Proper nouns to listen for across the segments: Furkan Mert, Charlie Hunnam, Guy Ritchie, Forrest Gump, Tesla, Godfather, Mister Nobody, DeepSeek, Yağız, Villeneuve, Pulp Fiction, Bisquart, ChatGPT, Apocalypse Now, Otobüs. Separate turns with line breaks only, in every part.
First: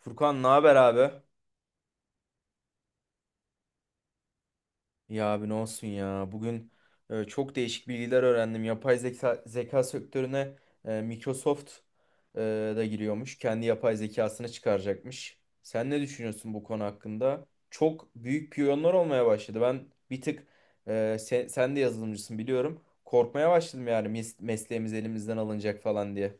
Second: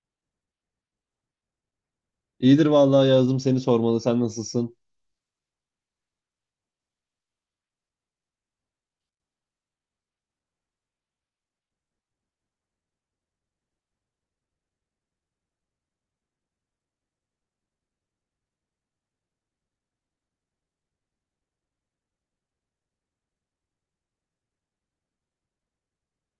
Furkan ne haber abi?
İyidir vallahi yazdım seni sormalı. Sen nasılsın?
Ya abi ne olsun ya. Bugün çok değişik bilgiler öğrendim. Yapay zeka, zeka sektörüne Microsoft e, da giriyormuş. Kendi yapay zekasını çıkaracakmış. Sen ne düşünüyorsun bu konu hakkında? Çok büyük piyonlar olmaya başladı. Ben bir tık sen de yazılımcısın biliyorum. Korkmaya başladım yani mesleğimiz elimizden alınacak falan diye.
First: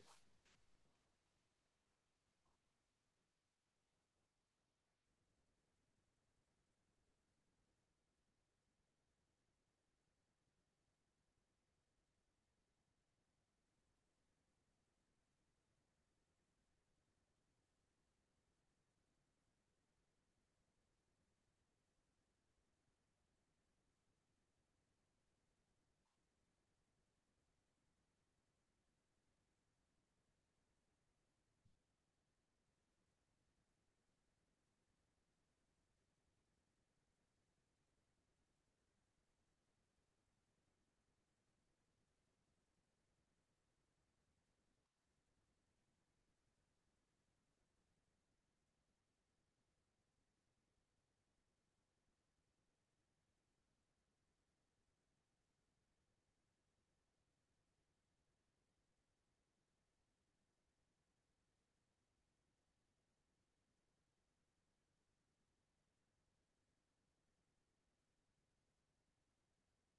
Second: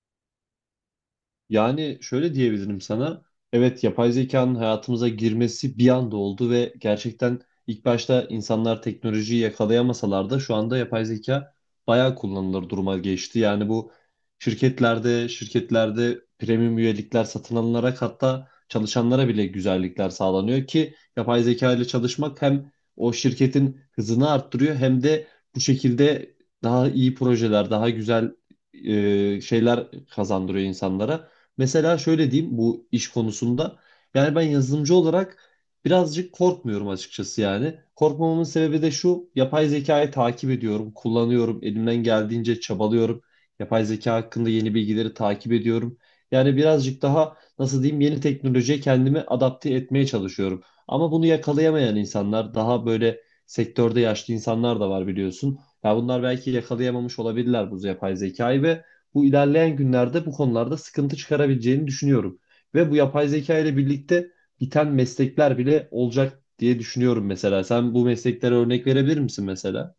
Yani şöyle diyebilirim sana. Evet yapay zekanın hayatımıza girmesi bir anda oldu ve gerçekten ilk başta insanlar teknolojiyi yakalayamasalar da şu anda yapay zeka bayağı kullanılır duruma geçti. Yani bu şirketlerde premium üyelikler satın alınarak hatta çalışanlara bile güzellikler sağlanıyor ki yapay zeka ile çalışmak hem o şirketin hızını arttırıyor, hem de bu şekilde daha iyi projeler, daha güzel şeyler kazandırıyor insanlara. Mesela şöyle diyeyim bu iş konusunda. Yani ben yazılımcı olarak birazcık korkmuyorum açıkçası yani. Korkmamamın sebebi de şu: yapay zekayı takip ediyorum, kullanıyorum, elimden geldiğince çabalıyorum. Yapay zeka hakkında yeni bilgileri takip ediyorum. Yani birazcık daha nasıl diyeyim, yeni teknolojiye kendimi adapte etmeye çalışıyorum. Ama bunu yakalayamayan insanlar, daha böyle sektörde yaşlı insanlar da var biliyorsun. Ya bunlar belki yakalayamamış olabilirler bu yapay zekayı ve bu ilerleyen günlerde bu konularda sıkıntı çıkarabileceğini düşünüyorum. Ve bu yapay zeka ile birlikte biten meslekler bile olacak diye düşünüyorum mesela. Sen bu mesleklere örnek verebilir misin mesela?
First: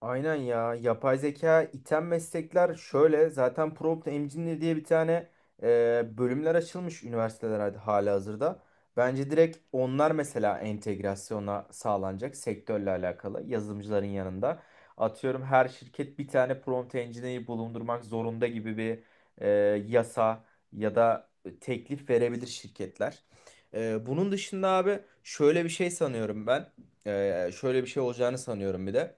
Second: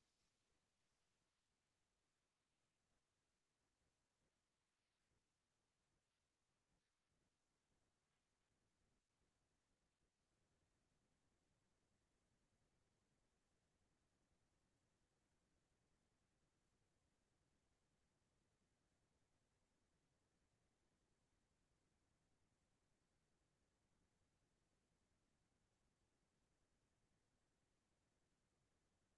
Aynen ya. Yapay zeka iten meslekler şöyle. Zaten prompt engineer diye bir tane bölümler açılmış üniversiteler hali hazırda. Bence direkt onlar mesela entegrasyona sağlanacak sektörle alakalı yazılımcıların yanında. Atıyorum her şirket bir tane prompt engineer'i bulundurmak zorunda gibi bir e, yasa ya da teklif verebilir şirketler. Bunun dışında abi şöyle bir şey sanıyorum ben. Şöyle bir şey olacağını sanıyorum bir de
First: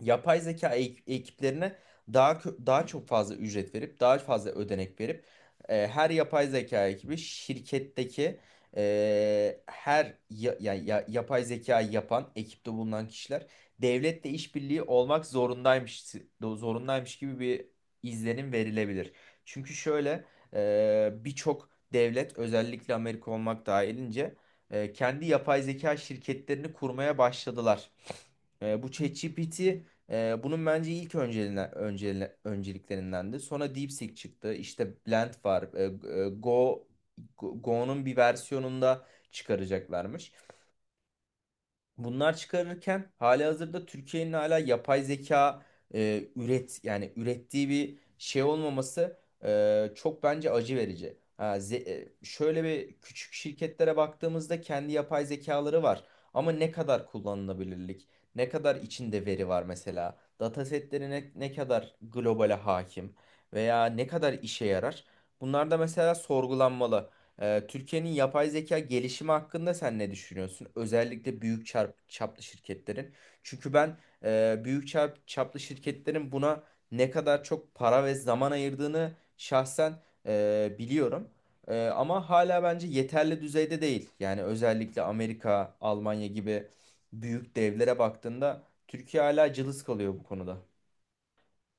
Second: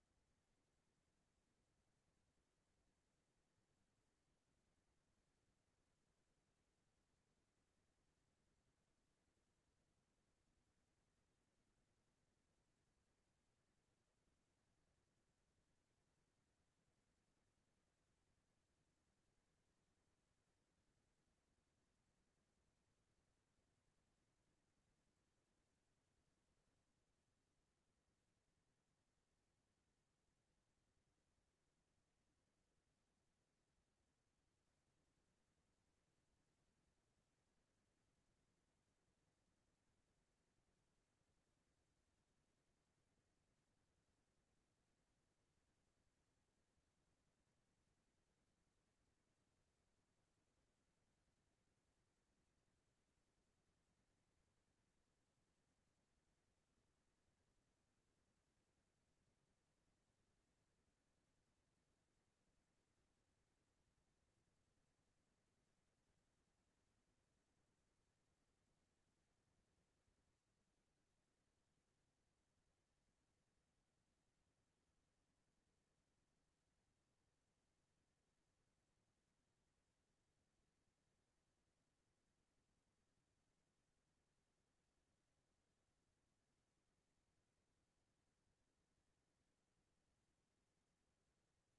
yapay zeka ekiplerine daha çok fazla ücret verip daha fazla ödenek verip her yapay zeka ekibi şirketteki her yapay zeka yapan ekipte bulunan kişiler devletle işbirliği olmak zorundaymış gibi bir izlenim verilebilir. Çünkü şöyle birçok devlet özellikle Amerika olmak dahilince kendi yapay zeka şirketlerini kurmaya başladılar. Bu ChatGPT bunun bence ilk önceliklerindendi. Sonra DeepSeek çıktı. İşte Blend var. E, Go, Go'nun bir versiyonunda çıkaracaklarmış. Bunlar çıkarırken halihazırda Türkiye'nin hala yapay zeka e, üret yani ürettiği bir şey olmaması çok bence acı verici. Şöyle bir küçük şirketlere baktığımızda kendi yapay zekaları var ama ne kadar kullanılabilirlik, ne kadar içinde veri var mesela, datasetleri ne kadar globale hakim veya ne kadar işe yarar? Bunlar da mesela sorgulanmalı. Türkiye'nin yapay zeka gelişimi hakkında sen ne düşünüyorsun? Özellikle büyük çaplı şirketlerin. Çünkü ben büyük çaplı şirketlerin buna ne kadar çok para ve zaman ayırdığını şahsen biliyorum. Ama hala bence yeterli düzeyde değil. Yani özellikle Amerika, Almanya gibi büyük devlere baktığında Türkiye hala cılız kalıyor bu konuda.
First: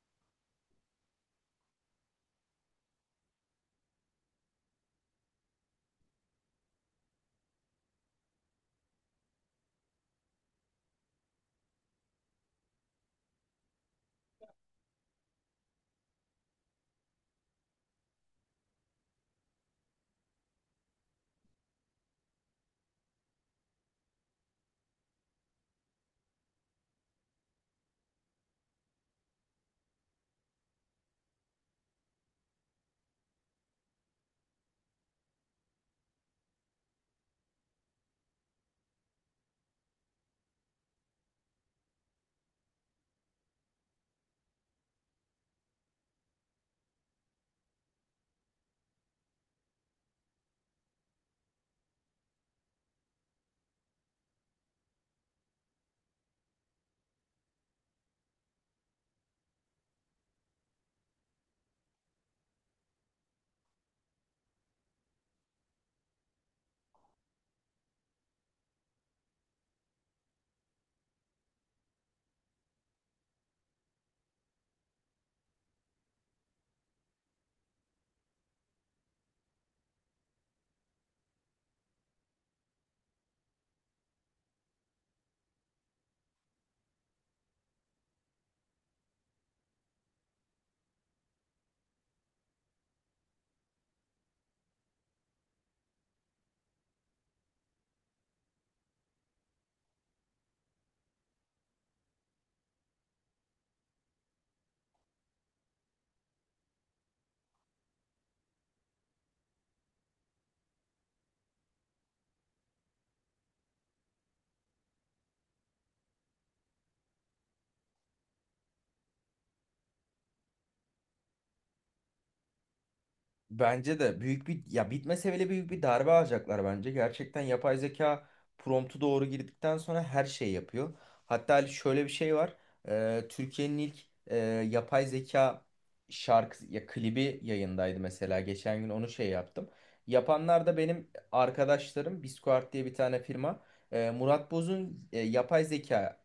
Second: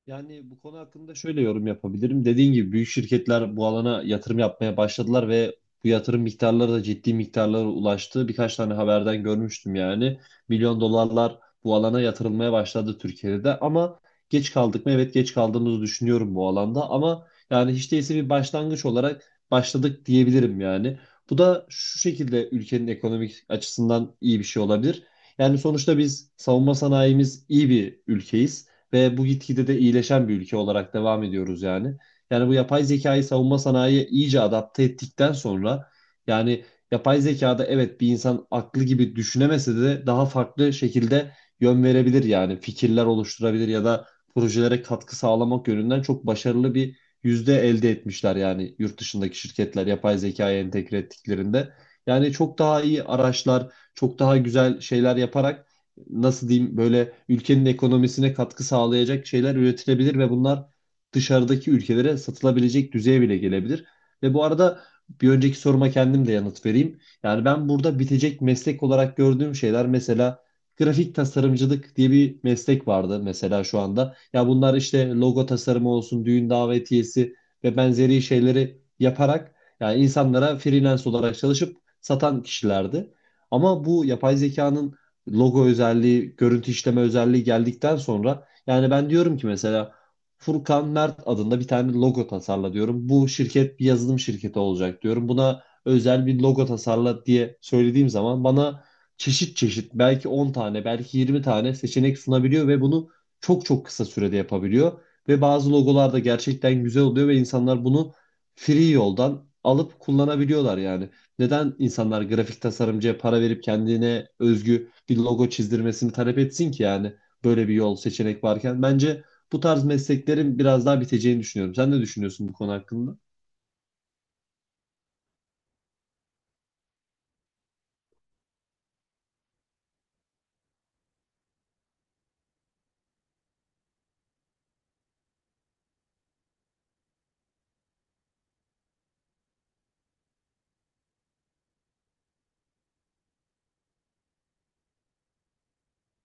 Yani bu konu hakkında şöyle yorum yapabilirim. Dediğin gibi büyük şirketler bu alana yatırım yapmaya başladılar ve bu yatırım miktarları da ciddi miktarlara ulaştı. Birkaç tane haberden görmüştüm yani. Milyon dolarlar bu alana yatırılmaya başladı Türkiye'de de, ama geç kaldık mı? Evet, geç kaldığımızı düşünüyorum bu alanda, ama yani hiç değilse bir başlangıç olarak başladık diyebilirim yani. Bu da şu şekilde ülkenin ekonomik açısından iyi bir şey olabilir. Yani sonuçta biz savunma sanayimiz iyi bir ülkeyiz ve bu gitgide de iyileşen bir ülke olarak devam ediyoruz yani. Yani bu yapay zekayı savunma sanayiye iyice adapte ettikten sonra yani yapay zekada, evet, bir insan aklı gibi düşünemese de daha farklı şekilde yön verebilir, yani fikirler oluşturabilir ya da projelere katkı sağlamak yönünden çok başarılı bir yüzde elde etmişler yani, yurt dışındaki şirketler yapay zekaya entegre ettiklerinde. Yani çok daha iyi araçlar, çok daha güzel şeyler yaparak, nasıl diyeyim, böyle ülkenin ekonomisine katkı sağlayacak şeyler üretilebilir ve bunlar dışarıdaki ülkelere satılabilecek düzeye bile gelebilir. Ve bu arada, bir önceki soruma kendim de yanıt vereyim. Yani ben burada bitecek meslek olarak gördüğüm şeyler, mesela grafik tasarımcılık diye bir meslek vardı mesela şu anda. Ya bunlar işte logo tasarımı olsun, düğün davetiyesi ve benzeri şeyleri yaparak yani insanlara freelance olarak çalışıp satan kişilerdi. Ama bu yapay zekanın logo özelliği, görüntü işleme özelliği geldikten sonra yani ben diyorum ki mesela, Furkan Mert adında bir tane logo tasarla diyorum. Bu şirket bir yazılım şirketi olacak diyorum. Buna özel bir logo tasarla diye söylediğim zaman bana çeşit çeşit, belki 10 tane, belki 20 tane seçenek sunabiliyor ve bunu çok çok kısa sürede yapabiliyor. Ve bazı logolar da gerçekten güzel oluyor ve insanlar bunu free yoldan alıp kullanabiliyorlar yani. Neden insanlar grafik tasarımcıya para verip kendine özgü bir logo çizdirmesini talep etsin ki yani, böyle bir yol seçenek varken? Bence bu tarz mesleklerin biraz daha biteceğini düşünüyorum. Sen ne düşünüyorsun bu konu hakkında?
Bence de büyük bir ya bitmese bile büyük bir darbe alacaklar bence. Gerçekten yapay zeka promptu doğru girdikten sonra her şeyi yapıyor. Hatta Ali şöyle bir şey var. Türkiye'nin ilk e, yapay zeka şarkı ya klibi yayındaydı mesela. Geçen gün onu şey yaptım. Yapanlar da benim arkadaşlarım. Bisquart diye bir tane firma. Murat Boz'un yapay zeka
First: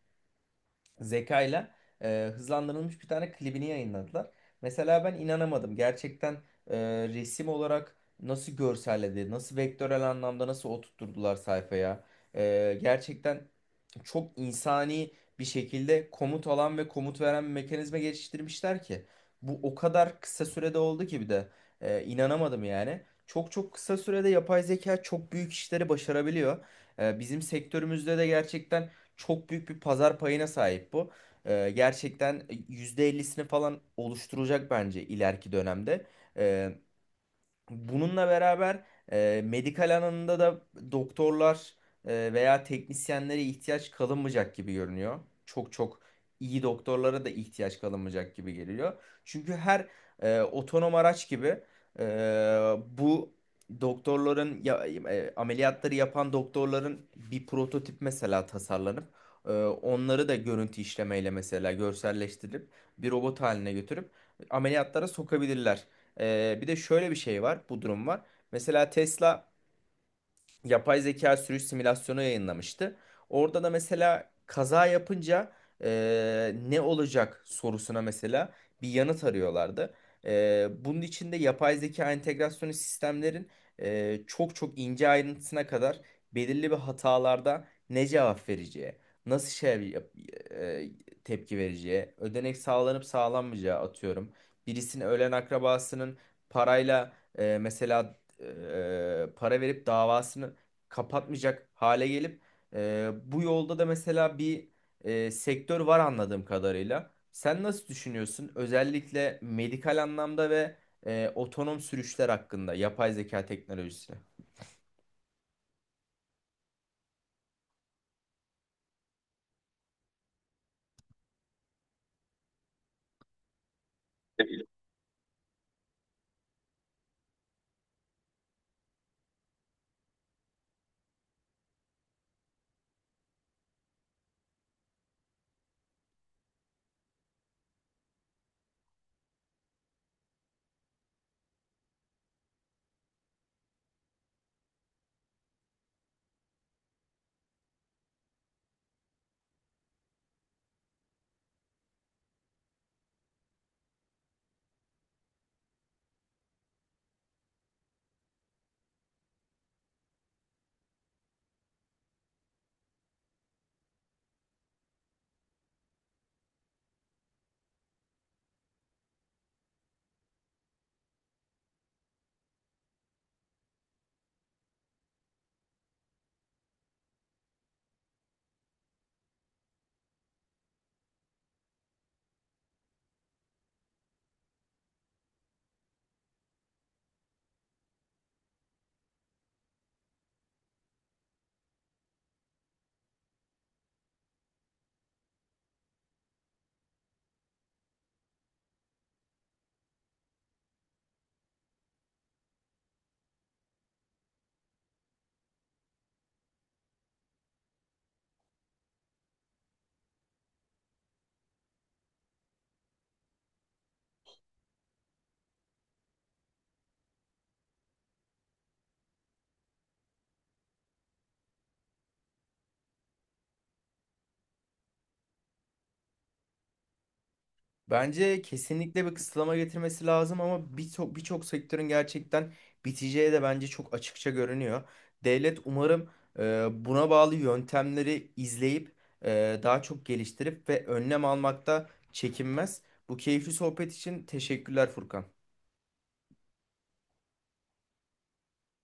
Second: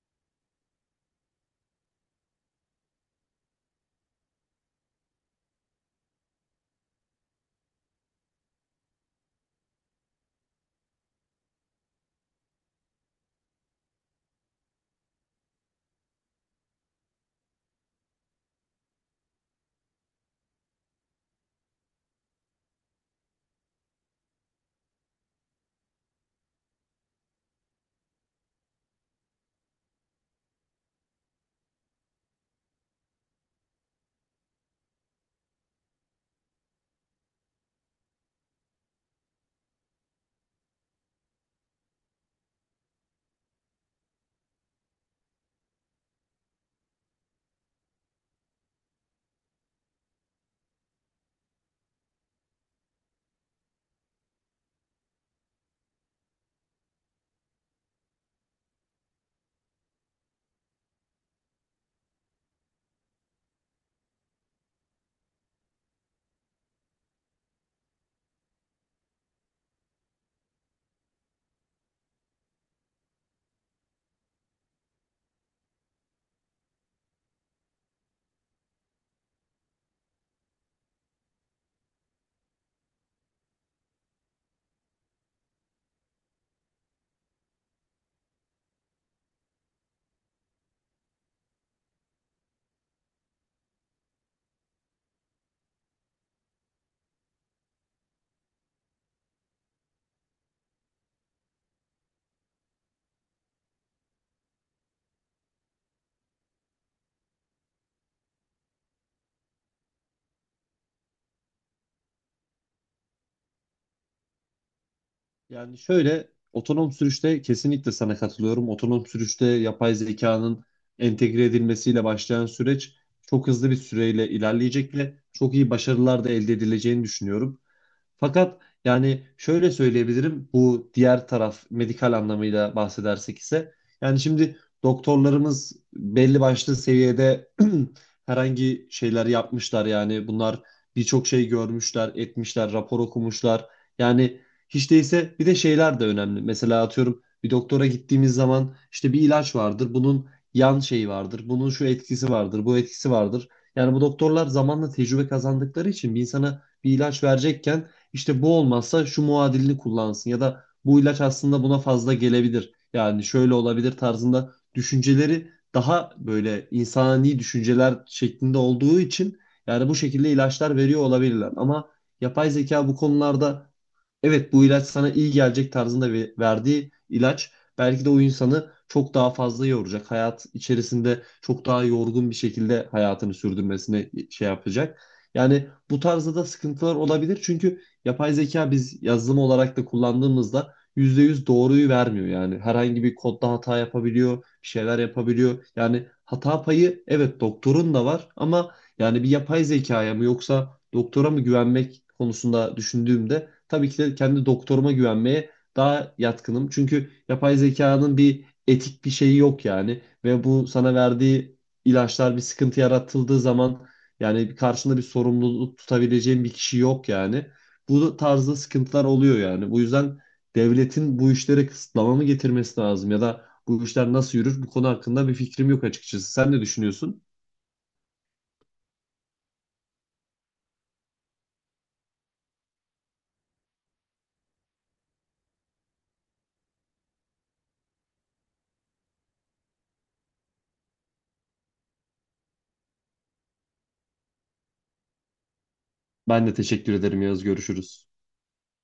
zekayla hızlandırılmış bir tane klibini yayınladılar. Mesela ben inanamadım. Gerçekten e, resim olarak nasıl görselledi, nasıl vektörel anlamda nasıl oturtturdular sayfaya. Gerçekten çok insani bir şekilde komut alan ve komut veren bir mekanizma geliştirmişler ki. Bu o kadar kısa sürede oldu ki bir de inanamadım yani. Çok çok kısa sürede yapay zeka çok büyük işleri başarabiliyor. Bizim sektörümüzde de gerçekten çok büyük bir pazar payına sahip bu. Gerçekten %50'sini falan oluşturacak bence ileriki dönemde. Ee, Bununla beraber medikal alanında da doktorlar veya teknisyenlere ihtiyaç kalınmayacak gibi görünüyor. Çok çok iyi doktorlara da ihtiyaç kalınmayacak gibi geliyor. Çünkü her otonom araç gibi e, bu ameliyatları yapan doktorların bir prototip mesela tasarlanıp onları da görüntü işlemeyle mesela görselleştirip bir robot haline götürüp ameliyatlara sokabilirler. Bir de şöyle bir şey var, bu durum var. Mesela Tesla yapay zeka sürüş simülasyonu yayınlamıştı. Orada da mesela kaza yapınca ne olacak sorusuna mesela bir yanıt arıyorlardı. Bunun içinde yapay zeka entegrasyonu sistemlerin çok çok ince ayrıntısına kadar belirli bir hatalarda ne cevap vereceği, nasıl şey yap- eee, tepki vereceği, ödenek sağlanıp sağlanmayacağı atıyorum. Birisinin ölen akrabasının parayla mesela para verip davasını kapatmayacak hale gelip bu yolda da mesela bir sektör var anladığım kadarıyla. Sen nasıl düşünüyorsun? Özellikle medikal anlamda ve otonom sürüşler hakkında yapay zeka teknolojisine.
Yani, şöyle otonom sürüşte kesinlikle sana katılıyorum. Otonom sürüşte yapay zekanın entegre edilmesiyle başlayan süreç çok hızlı bir süreyle ilerleyecek ve çok iyi başarılar da elde edileceğini düşünüyorum. Fakat yani şöyle söyleyebilirim, bu diğer taraf medikal anlamıyla bahsedersek ise yani şimdi doktorlarımız belli başlı seviyede herhangi şeyler yapmışlar, yani bunlar birçok şey görmüşler, etmişler, rapor okumuşlar. Yani hiç değilse bir de şeyler de önemli. Mesela atıyorum, bir doktora gittiğimiz zaman işte bir ilaç vardır. Bunun yan şeyi vardır. Bunun şu etkisi vardır, bu etkisi vardır. Yani bu doktorlar zamanla tecrübe kazandıkları için bir insana bir ilaç verecekken işte bu olmazsa şu muadilini kullansın ya da bu ilaç aslında buna fazla gelebilir, yani şöyle olabilir tarzında düşünceleri daha böyle insani düşünceler şeklinde olduğu için yani bu şekilde ilaçlar veriyor olabilirler. Ama yapay zeka bu konularda, evet bu ilaç sana iyi gelecek tarzında verdiği ilaç belki de o insanı çok daha fazla yoracak. Hayat içerisinde çok daha yorgun bir şekilde hayatını sürdürmesine şey yapacak. Yani bu tarzda da sıkıntılar olabilir. Çünkü yapay zeka biz yazılım olarak da kullandığımızda %100 doğruyu vermiyor. Yani herhangi bir kodda hata yapabiliyor, bir şeyler yapabiliyor. Yani hata payı, evet, doktorun da var, ama yani bir yapay zekaya mı yoksa doktora mı güvenmek konusunda düşündüğümde tabii ki de kendi doktoruma güvenmeye daha yatkınım. Çünkü yapay zekanın bir etik bir şeyi yok yani. Ve bu sana verdiği ilaçlar bir sıkıntı yaratıldığı zaman yani karşında bir sorumluluk tutabileceğin bir kişi yok yani. Bu tarzda sıkıntılar oluyor yani. Bu yüzden devletin bu işlere kısıtlama mı getirmesi lazım ya da bu işler nasıl yürür, bu konu hakkında bir fikrim yok açıkçası. Sen ne düşünüyorsun?
Bence kesinlikle bir kısıtlama getirmesi lazım ama birçok birçok sektörün gerçekten biteceği de bence çok açıkça görünüyor. Devlet umarım buna bağlı yöntemleri izleyip daha çok geliştirip ve önlem almakta çekinmez. Bu keyifli sohbet için teşekkürler Furkan.
Ben de teşekkür ederim Yağız. Görüşürüz.